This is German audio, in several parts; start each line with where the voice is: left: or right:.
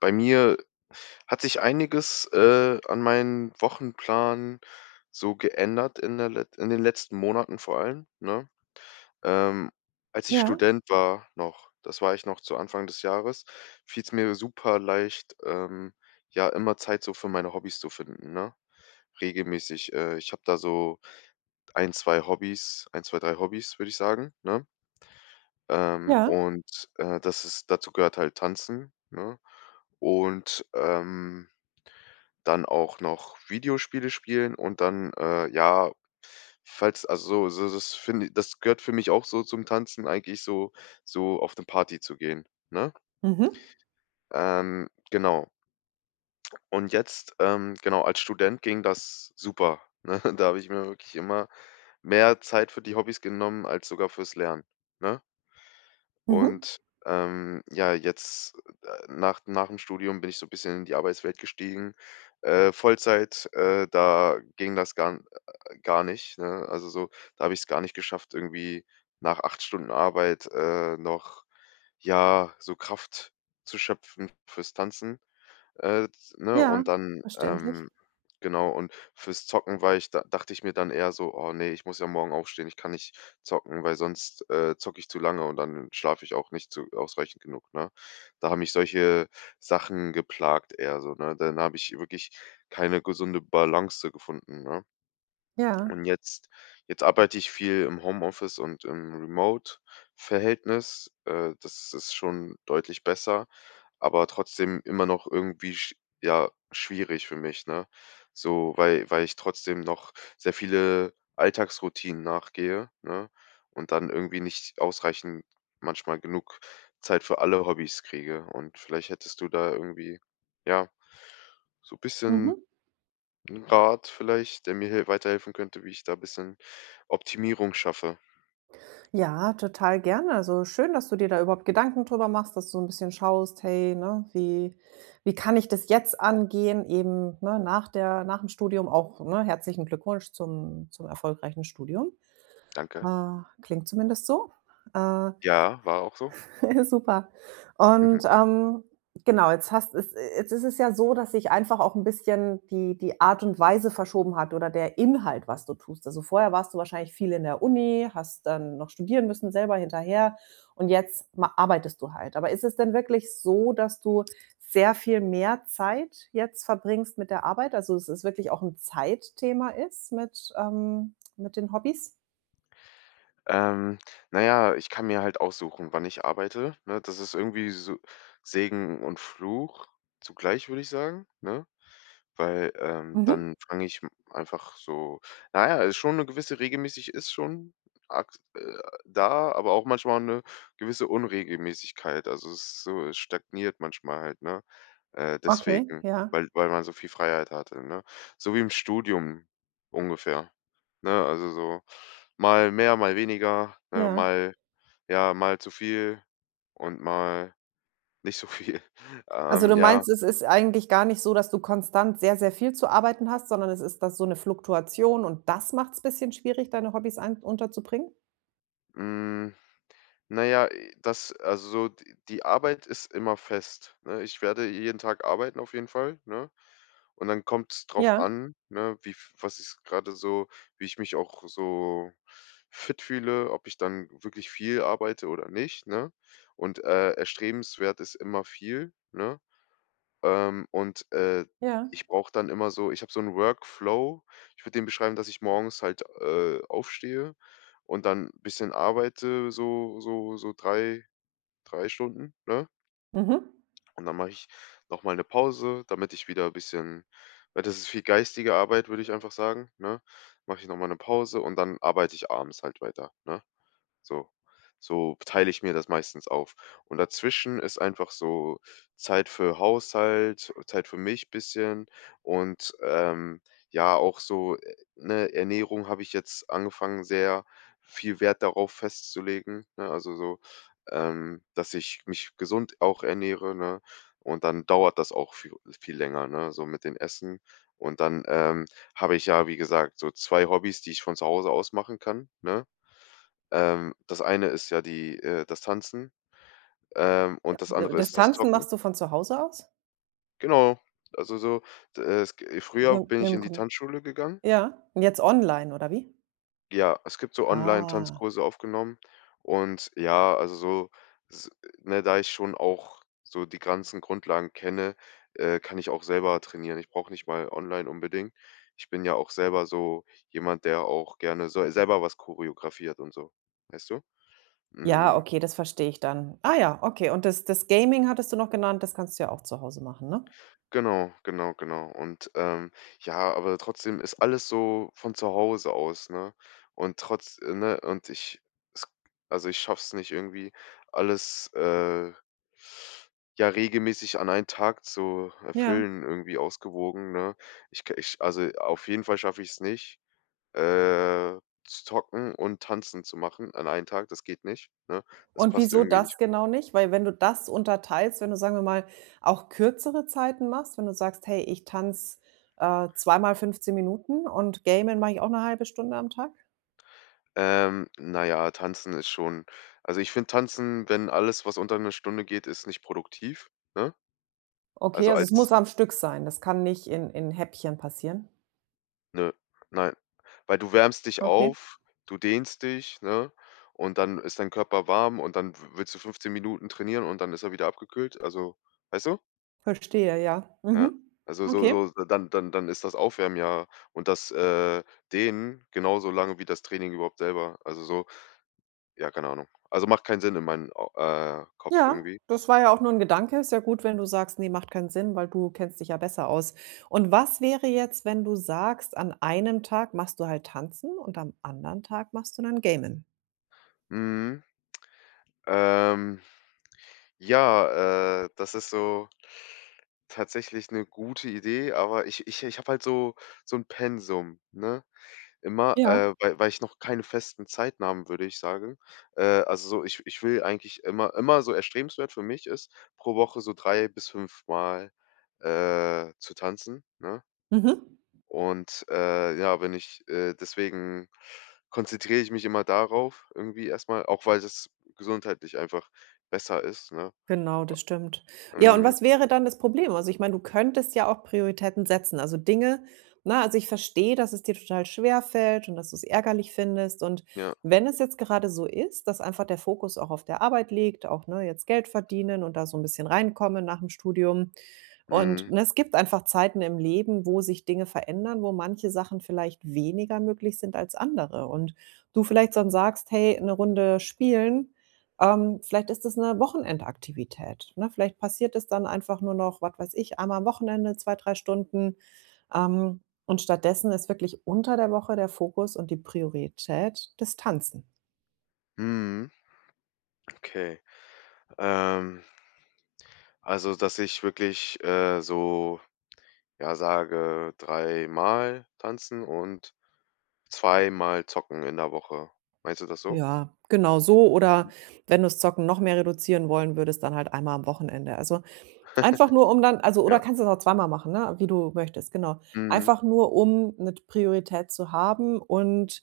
left: Bei mir hat sich einiges an meinem Wochenplan so geändert in den letzten Monaten vor allem, ne? Ähm, Als ich
right: Ja,
left: Student war noch das war ich noch zu Anfang des Jahres, fiel es mir super leicht, ja, immer Zeit so für meine Hobbys zu finden, ne? Regelmäßig ich habe da so ein 2 Hobbys ein 2 3 Hobbys, würde ich sagen, ne?
right: ja.
left: Und das ist dazu gehört halt Tanzen, ne? Und dann auch noch Videospiele spielen und dann ja, falls also, so das finde ich, das gehört für mich auch so zum Tanzen eigentlich so auf 'ne Party zu gehen, ne?
right: Mhm.
left: Genau. Und jetzt, genau, als Student ging das super, ne? Da habe ich mir wirklich immer mehr Zeit für die Hobbys genommen als sogar fürs Lernen, ne?
right: Mhm.
left: Und ja, jetzt nach dem Studium bin ich so ein bisschen in die Arbeitswelt gestiegen. Vollzeit da ging das gar gar nicht, ne? Also, so da habe ich es gar nicht geschafft, irgendwie nach 8 Stunden Arbeit noch, ja, so Kraft zu schöpfen fürs Tanzen. Z Ne,
right: Ja,
left: und dann,
right: verständlich.
left: genau, und fürs Zocken war ich da dachte ich mir dann eher so: „Oh nee, ich muss ja morgen aufstehen, ich kann nicht zocken, weil sonst zocke ich zu lange und dann schlafe ich auch nicht zu ausreichend genug", ne? Da haben mich solche Sachen geplagt eher so, ne? Dann habe ich wirklich keine gesunde Balance gefunden, ne?
right: Ja.
left: Und jetzt arbeite ich viel im Homeoffice und im Remote-Verhältnis. Das ist schon deutlich besser, aber trotzdem immer noch irgendwie sch ja, schwierig für mich, ne? So, weil ich trotzdem noch sehr viele Alltagsroutinen nachgehe, ne, und dann irgendwie nicht ausreichend manchmal genug Zeit für alle Hobbys kriege. Und vielleicht hättest du da irgendwie, ja, so ein
right: Mhm.
left: bisschen 'n Rat vielleicht, der mir hel weiterhelfen könnte, wie ich da bisschen Optimierung schaffe.
right: Ja, total gerne. Also, schön, dass du dir da überhaupt Gedanken drüber machst, dass du so ein bisschen schaust: „Hey, ne, wie kann ich das jetzt angehen?“ Eben, ne, nach dem Studium auch, ne, herzlichen Glückwunsch zum erfolgreichen Studium.
left: Danke.
right: Klingt zumindest so. Äh
left: Ja, war auch so.
right: Super.
left: Mhm.
right: Und, genau, jetzt ist es ja so, dass sich einfach auch ein bisschen die Art und Weise verschoben hat oder der Inhalt, was du tust. Also, vorher warst du wahrscheinlich viel in der Uni, hast dann noch studieren müssen, selber hinterher und jetzt ma arbeitest du halt. Aber ist es denn wirklich so, dass du sehr viel mehr Zeit jetzt verbringst mit der Arbeit? Also, es ist wirklich auch ein Zeitthema ist mit den Hobbys?
left: Ähm, na ja, ich kann mir halt aussuchen, wann ich arbeite, ne? Das ist irgendwie so Segen und Fluch zugleich, würde ich sagen, ne? Weil
right: Mhm.
left: dann fange ich m einfach so na ja, ist schon eine gewisse regelmäßig ist schon ak äh, da, aber auch manchmal eine gewisse Unregelmäßigkeit. Also, es ist so es stagniert manchmal halt, ne?
right: Okay,
left: Deswegen,
right: ja,
left: weil man so viel Freiheit hatte, ne? So wie im Studium ungefähr, ne? Also, so mal mehr, mal weniger, ne,
right: ja.
left: mal ja, mal zu viel und mal nicht so viel.
right: Also, du
left: Ja,
right: meinst, es ist eigentlich gar nicht so, dass du konstant sehr, sehr viel zu arbeiten hast, sondern es ist das so 'ne Fluktuation und das macht's bisschen schwierig, deine Hobbys ein unterzubringen?
left: hm na ja das also so d die Arbeit ist immer fest, ne? Ich werde jeden Tag arbeiten auf jeden Fall, ne? Und dann kommt es drauf
right: Ja,
left: an, ne, wie f was ist gerade so wie ich mich auch so fit fühle, ob ich dann wirklich viel arbeite oder nicht, ne? Und erstrebenswert ist immer viel, ne? Und
right: ja.
left: ich brauche dann immer so ich habe so einen Workflow. Ich würde den beschreiben, dass ich morgens halt aufstehe und dann ein bisschen arbeite, so drei Stunden, ne?
right: Mhm.
left: Und dann mache ich noch mal 'ne Pause, damit ich wieder ein bisschen weil das ist viel geistige Arbeit, würde ich einfach sagen, ne? Mache ich noch mal 'ne Pause und dann arbeite ich abends halt weiter, ne? So. So teile ich mir das meistens auf. Und dazwischen ist einfach so Zeit für Haushalt, Zeit für mich bisschen und ja, auch so ne, Ernährung habe ich jetzt angefangen, sehr viel Wert darauf festzulegen, ne? Also so dass ich mich gesund auch ernähre, ne? Und dann dauert das auch viel viel länger, ne, so mit den Essen. Und dann habe ich ja, wie gesagt, so 2 Hobbys, die ich von zu Hause aus machen kann, ne? Das eine ist ja die das Tanzen und das
right: D
left: andere
right: Das
left: ist das
right: Tanzen
left: Zocken.
right: machst du von zu Hause aus?
left: Genau. Also, so, d es g früher
right: Mit
left: bin ich
right: mit'm
left: in die
right: Com
left: Tanzschule gegangen.
right: Ja, und jetzt online oder wie?
left: Ja, es gibt so
right: Ah.
left: Online-Tanzkurse aufgenommen und ja, also, so, s ne, da ich schon auch so die ganzen Grundlagen kenne kann ich auch selber trainieren. Ich brauche nicht mal online unbedingt. Ich bin ja auch selber so jemand, der auch gerne so selber was choreografiert und so, weißt du?
right: Ja,
left: Mhm.
right: okay, das verstehe ich dann. Ah ja, okay. Und das Gaming hattest du noch genannt, das kannst du ja auch zu Hause machen, ne?
left: Genau, genau, genau. Und ja, aber trotzdem ist alles so von zu Hause aus, ne? Und trotz ne, und ich es also, ich schaff's nicht irgendwie, alles ja, regelmäßig an einen Tag zu
right: Ja.
left: erfüllen, irgendwie ausgewogen, ne? Ich k ich Also, auf jeden Fall schaffe ich's nicht, äh, zu zocken und tanzen zu machen an einen Tag. Das geht nicht, ne? Das
right: Und
left: passt
right: wieso
left: irgendwie
right: das
left: nicht.
right: genau nicht? Weil wenn du das unterteilst, wenn du, sagen wir mal, auch kürzere Zeiten machst, wenn du sagst: „Hey, ich tanze, zweimal 15 Minuten und gamen mache ich auch eine halbe Stunde am Tag?“
left: Na ja, Tanzen ist schon also, ich finde Tanzen, wenn alles, was unter eine Stunde geht, ist nicht produktiv, ne?
right: Okay,
left: Also,
right: also es
left: als
right: muss am Stück sein. Das kann nicht in Häppchen passieren.
left: ne, nein, weil du wärmst dich
right: Okay,
left: auf, du dehnst dich, ne, und dann ist dein Körper warm und dann w willst du 15 Minuten trainieren und dann ist er wieder abgekühlt. Also, weißt du?
right: verstehe, ja.
left: Ja.
right: Mhm.
left: Also, so
right: Okay.
left: so so, dann ist das Aufwärmen ja und das Dehnen genauso lange wie das Training überhaupt selber. Also, so ja, keine Ahnung. Also, macht keinen Sinn in meinen Au Kopf
right: Ja,
left: irgendwie.
right: das war ja auch nur ein Gedanke. Ist ja gut, wenn du sagst: nee, macht keinen Sinn“, weil du kennst dich ja besser aus. Und was wäre jetzt, wenn du sagst, an einem Tag machst du halt tanzen und am anderen Tag machst du dann gamen?
left: Mhm. Ähm, ja das ist so tatsächlich eine gute Idee, aber ich habe halt so ein Pensum, ne? Immer
right: Ja,
left: weil ich noch keine festen Zeiten haben, würde ich sagen. Also so, ich will eigentlich immer so erstrebenswert für mich ist, pro Woche so 3 bis 5 Mal zu tanzen, ne?
right: mhm.
left: Und ja, wenn ich deswegen konzentriere ich mich immer darauf irgendwie erstmal auch weil das gesundheitlich einfach besser ist, ne?
right: Genau, das stimmt. Ja, und
left: Mhm,
right: was wäre dann das Problem? Also, ich meine, du könntest ja auch Prioritäten setzen, also Dinge Na, also ich verstehe, dass es dir total schwer fällt und dass du es ärgerlich findest. Und
left: ja,
right: wenn es jetzt gerade so ist, dass einfach der Fokus auch auf der Arbeit liegt, auch, ne, jetzt Geld verdienen und da so ein bisschen reinkommen nach dem Studium. Und,
left: mhm,
right: ne, es gibt einfach Zeiten im Leben, wo sich Dinge verändern, wo manche Sachen vielleicht weniger möglich sind als andere. Und du vielleicht dann sagst: „Hey, eine Runde spielen, vielleicht ist es eine Wochenendaktivität, ne? Vielleicht passiert es dann einfach nur noch, was weiß ich, einmal am Wochenende 2, 3 Stunden. Und stattdessen ist wirklich unter der Woche der Fokus und die Priorität das Tanzen.
left: mhm, okay. Ähm, also, dass ich wirklich so, ja, sage, dreimal tanzen und zweimal zocken in der Woche. Meinst du das so?
right: Ja, genau so oder wenn du's Zocken noch mehr reduzieren wollen würdest, dann halt einmal am Wochenende. Also, einfach nur, um dann also, oder
left: Ja,
right: kannst du es auch zweimal machen, ne, wie du möchtest, genau.
left: mhm,
right: Einfach nur, um 'ne Priorität zu haben und,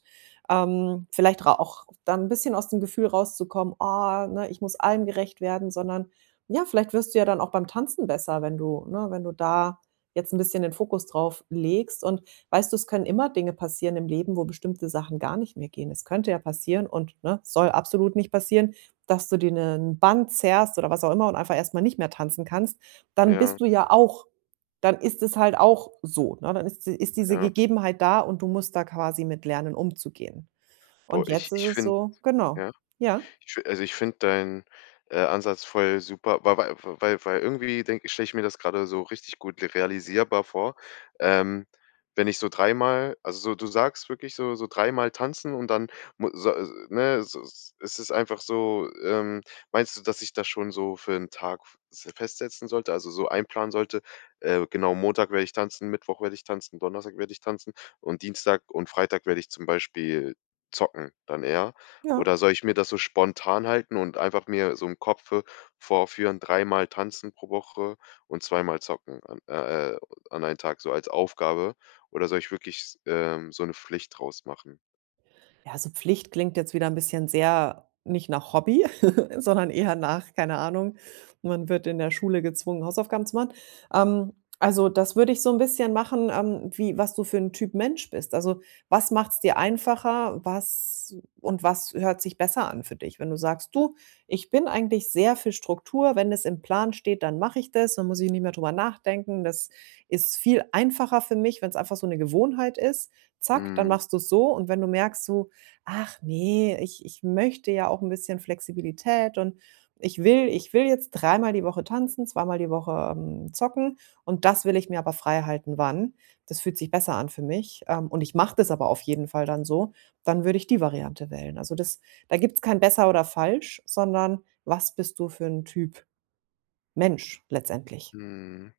right: vielleicht ra auch dann 'n bisschen aus dem Gefühl rauszukommen: „Ah, ne, ich muss allen gerecht werden“, sondern ja, vielleicht wirst du ja dann auch beim Tanzen besser, wenn du ne, wenn du da jetzt 'n bisschen den Fokus drauf legst. Und weißt du, es können immer Dinge passieren im Leben, wo bestimmte Sachen gar nicht mehr gehen. Es könnte ja passieren und, ne, soll absolut nicht passieren, dass du dir 'nen Band zerrst oder was auch immer und einfach erst mal nicht mehr tanzen kannst dann
left: ja,
right: bist du ja auch dann ist es halt auch so, ne? Dann ist diese
left: ja.
right: Gegebenheit da und du musst da quasi mit lernen, umzugehen.
left: Boah,
right: Und
left: ich
right: jetzt ist
left: ich
right: es
left: finde
right: so genau.
left: ja.
right: Ja,
left: Ich fi Also, ich finde deinen Ansatz voll super, weil irgendwie denke stelle ich mir das gerade so richtig gut realisierbar vor. Ähm, Wenn ich so dreimal also, so du sagst wirklich so dreimal tanzen und dann mu so ne, so es ist einfach so meinst du, dass ich das schon so für einen Tag se festsetzen sollte, also, so einplanen sollte? Genau, Montag werde ich tanzen, Mittwoch werde ich tanzen, Donnerstag werde ich tanzen und Dienstag und Freitag werde ich zum Beispiel zocken dann eher?
right: ja.
left: Oder soll ich mir das so spontan halten und einfach mir so im Kopfe vorführen, dreimal tanzen pro Woche und zweimal zocken an einen Tag so als Aufgabe? Oder soll ich wirklich s so eine Pflicht draus machen?
right: Ja, so Pflicht klingt jetzt wieder ein bisschen sehr nicht nach Hobby, sondern eher nach, keine Ahnung, man wird in der Schule gezwungen, Hausaufgaben zu machen. Ähm, also, das würde ich so ein bisschen machen, wie was du für 'n Typ Mensch bist. Also, was macht es dir einfacher? Was und was hört sich besser an für dich? Wenn du sagst: „Du, ich bin eigentlich sehr für Struktur. Wenn es im Plan steht, dann mache ich das, dann muss ich nicht mehr drüber nachdenken. Das ist viel einfacher für mich, wenn es einfach so eine Gewohnheit ist.“ Zack, dann
left: Mhm,
right: machst du es so und wenn du merkst, du Ach nee, ich möchte ja auch ein bisschen Flexibilität und ich will jetzt dreimal die Woche tanzen, zweimal die Woche, zocken und das will ich mir aber frei halten. Wann. Das fühlt sich besser an für mich, und ich mache das aber auf jeden Fall dann so, dann würde ich die Variante wählen. Also, das da gibt's kein besser oder falsch, sondern was bist du für ein Typ Mensch letztendlich.
left: mhm.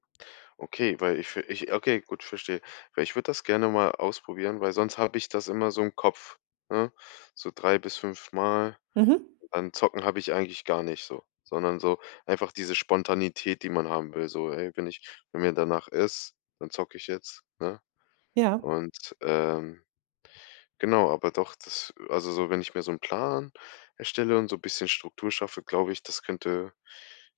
left: Okay, weil ich v ich okay, gut, verstehe. Weil ich würde das gerne mal ausprobieren, weil sonst habe ich das immer so im Kopf, ne? So 3 bis 5 Mal.
right: Mhm.
left: An Zocken habe ich eigentlich gar nicht so, sondern so einfach diese Spontanität, die man haben will. So: „Ey, wenn mir danach ist, dann zocke ich jetzt", ne?
right: Ja,
left: Und genau, aber doch, das also so, wenn ich mir so einen Plan erstelle und so ein bisschen Struktur schaffe, glaube ich, das könnte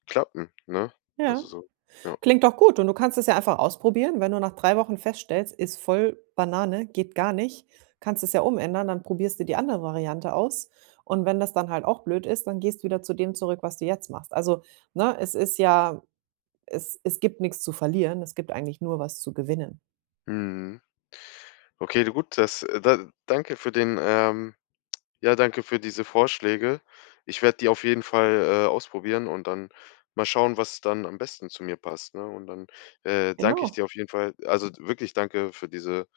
left: klappen, ne?
right: ja.
left: Also so, ja.
right: Klingt doch gut und du kannst es ja einfach ausprobieren. Wenn du nach 3 Wochen feststellst: „Ist voll Banane, geht gar nicht“, kannst es ja umändern, dann probierst du die andere Variante aus. Und wenn das dann halt auch blöd ist, dann gehst du wieder zu dem zurück, was du jetzt machst. Also, ne, es ist ja es gibt nichts zu verlieren, es gibt eigentlich nur was zu gewinnen.
left: Mhm. Okay, du gut, das da danke für den. Ja, danke für diese Vorschläge. Ich werde die auf jeden Fall ausprobieren und dann mal schauen, was dann am besten zu mir passt, ne? Und dann danke ich
right: Genau,
left: dir auf jeden Fall. Also, wirklich danke für diese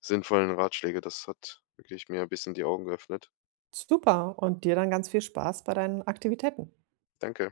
left: sinnvollen Ratschläge. Das hat wirklich mir ein bisschen die Augen geöffnet.
right: super und dir dann ganz viel Spaß bei deinen Aktivitäten.
left: Danke.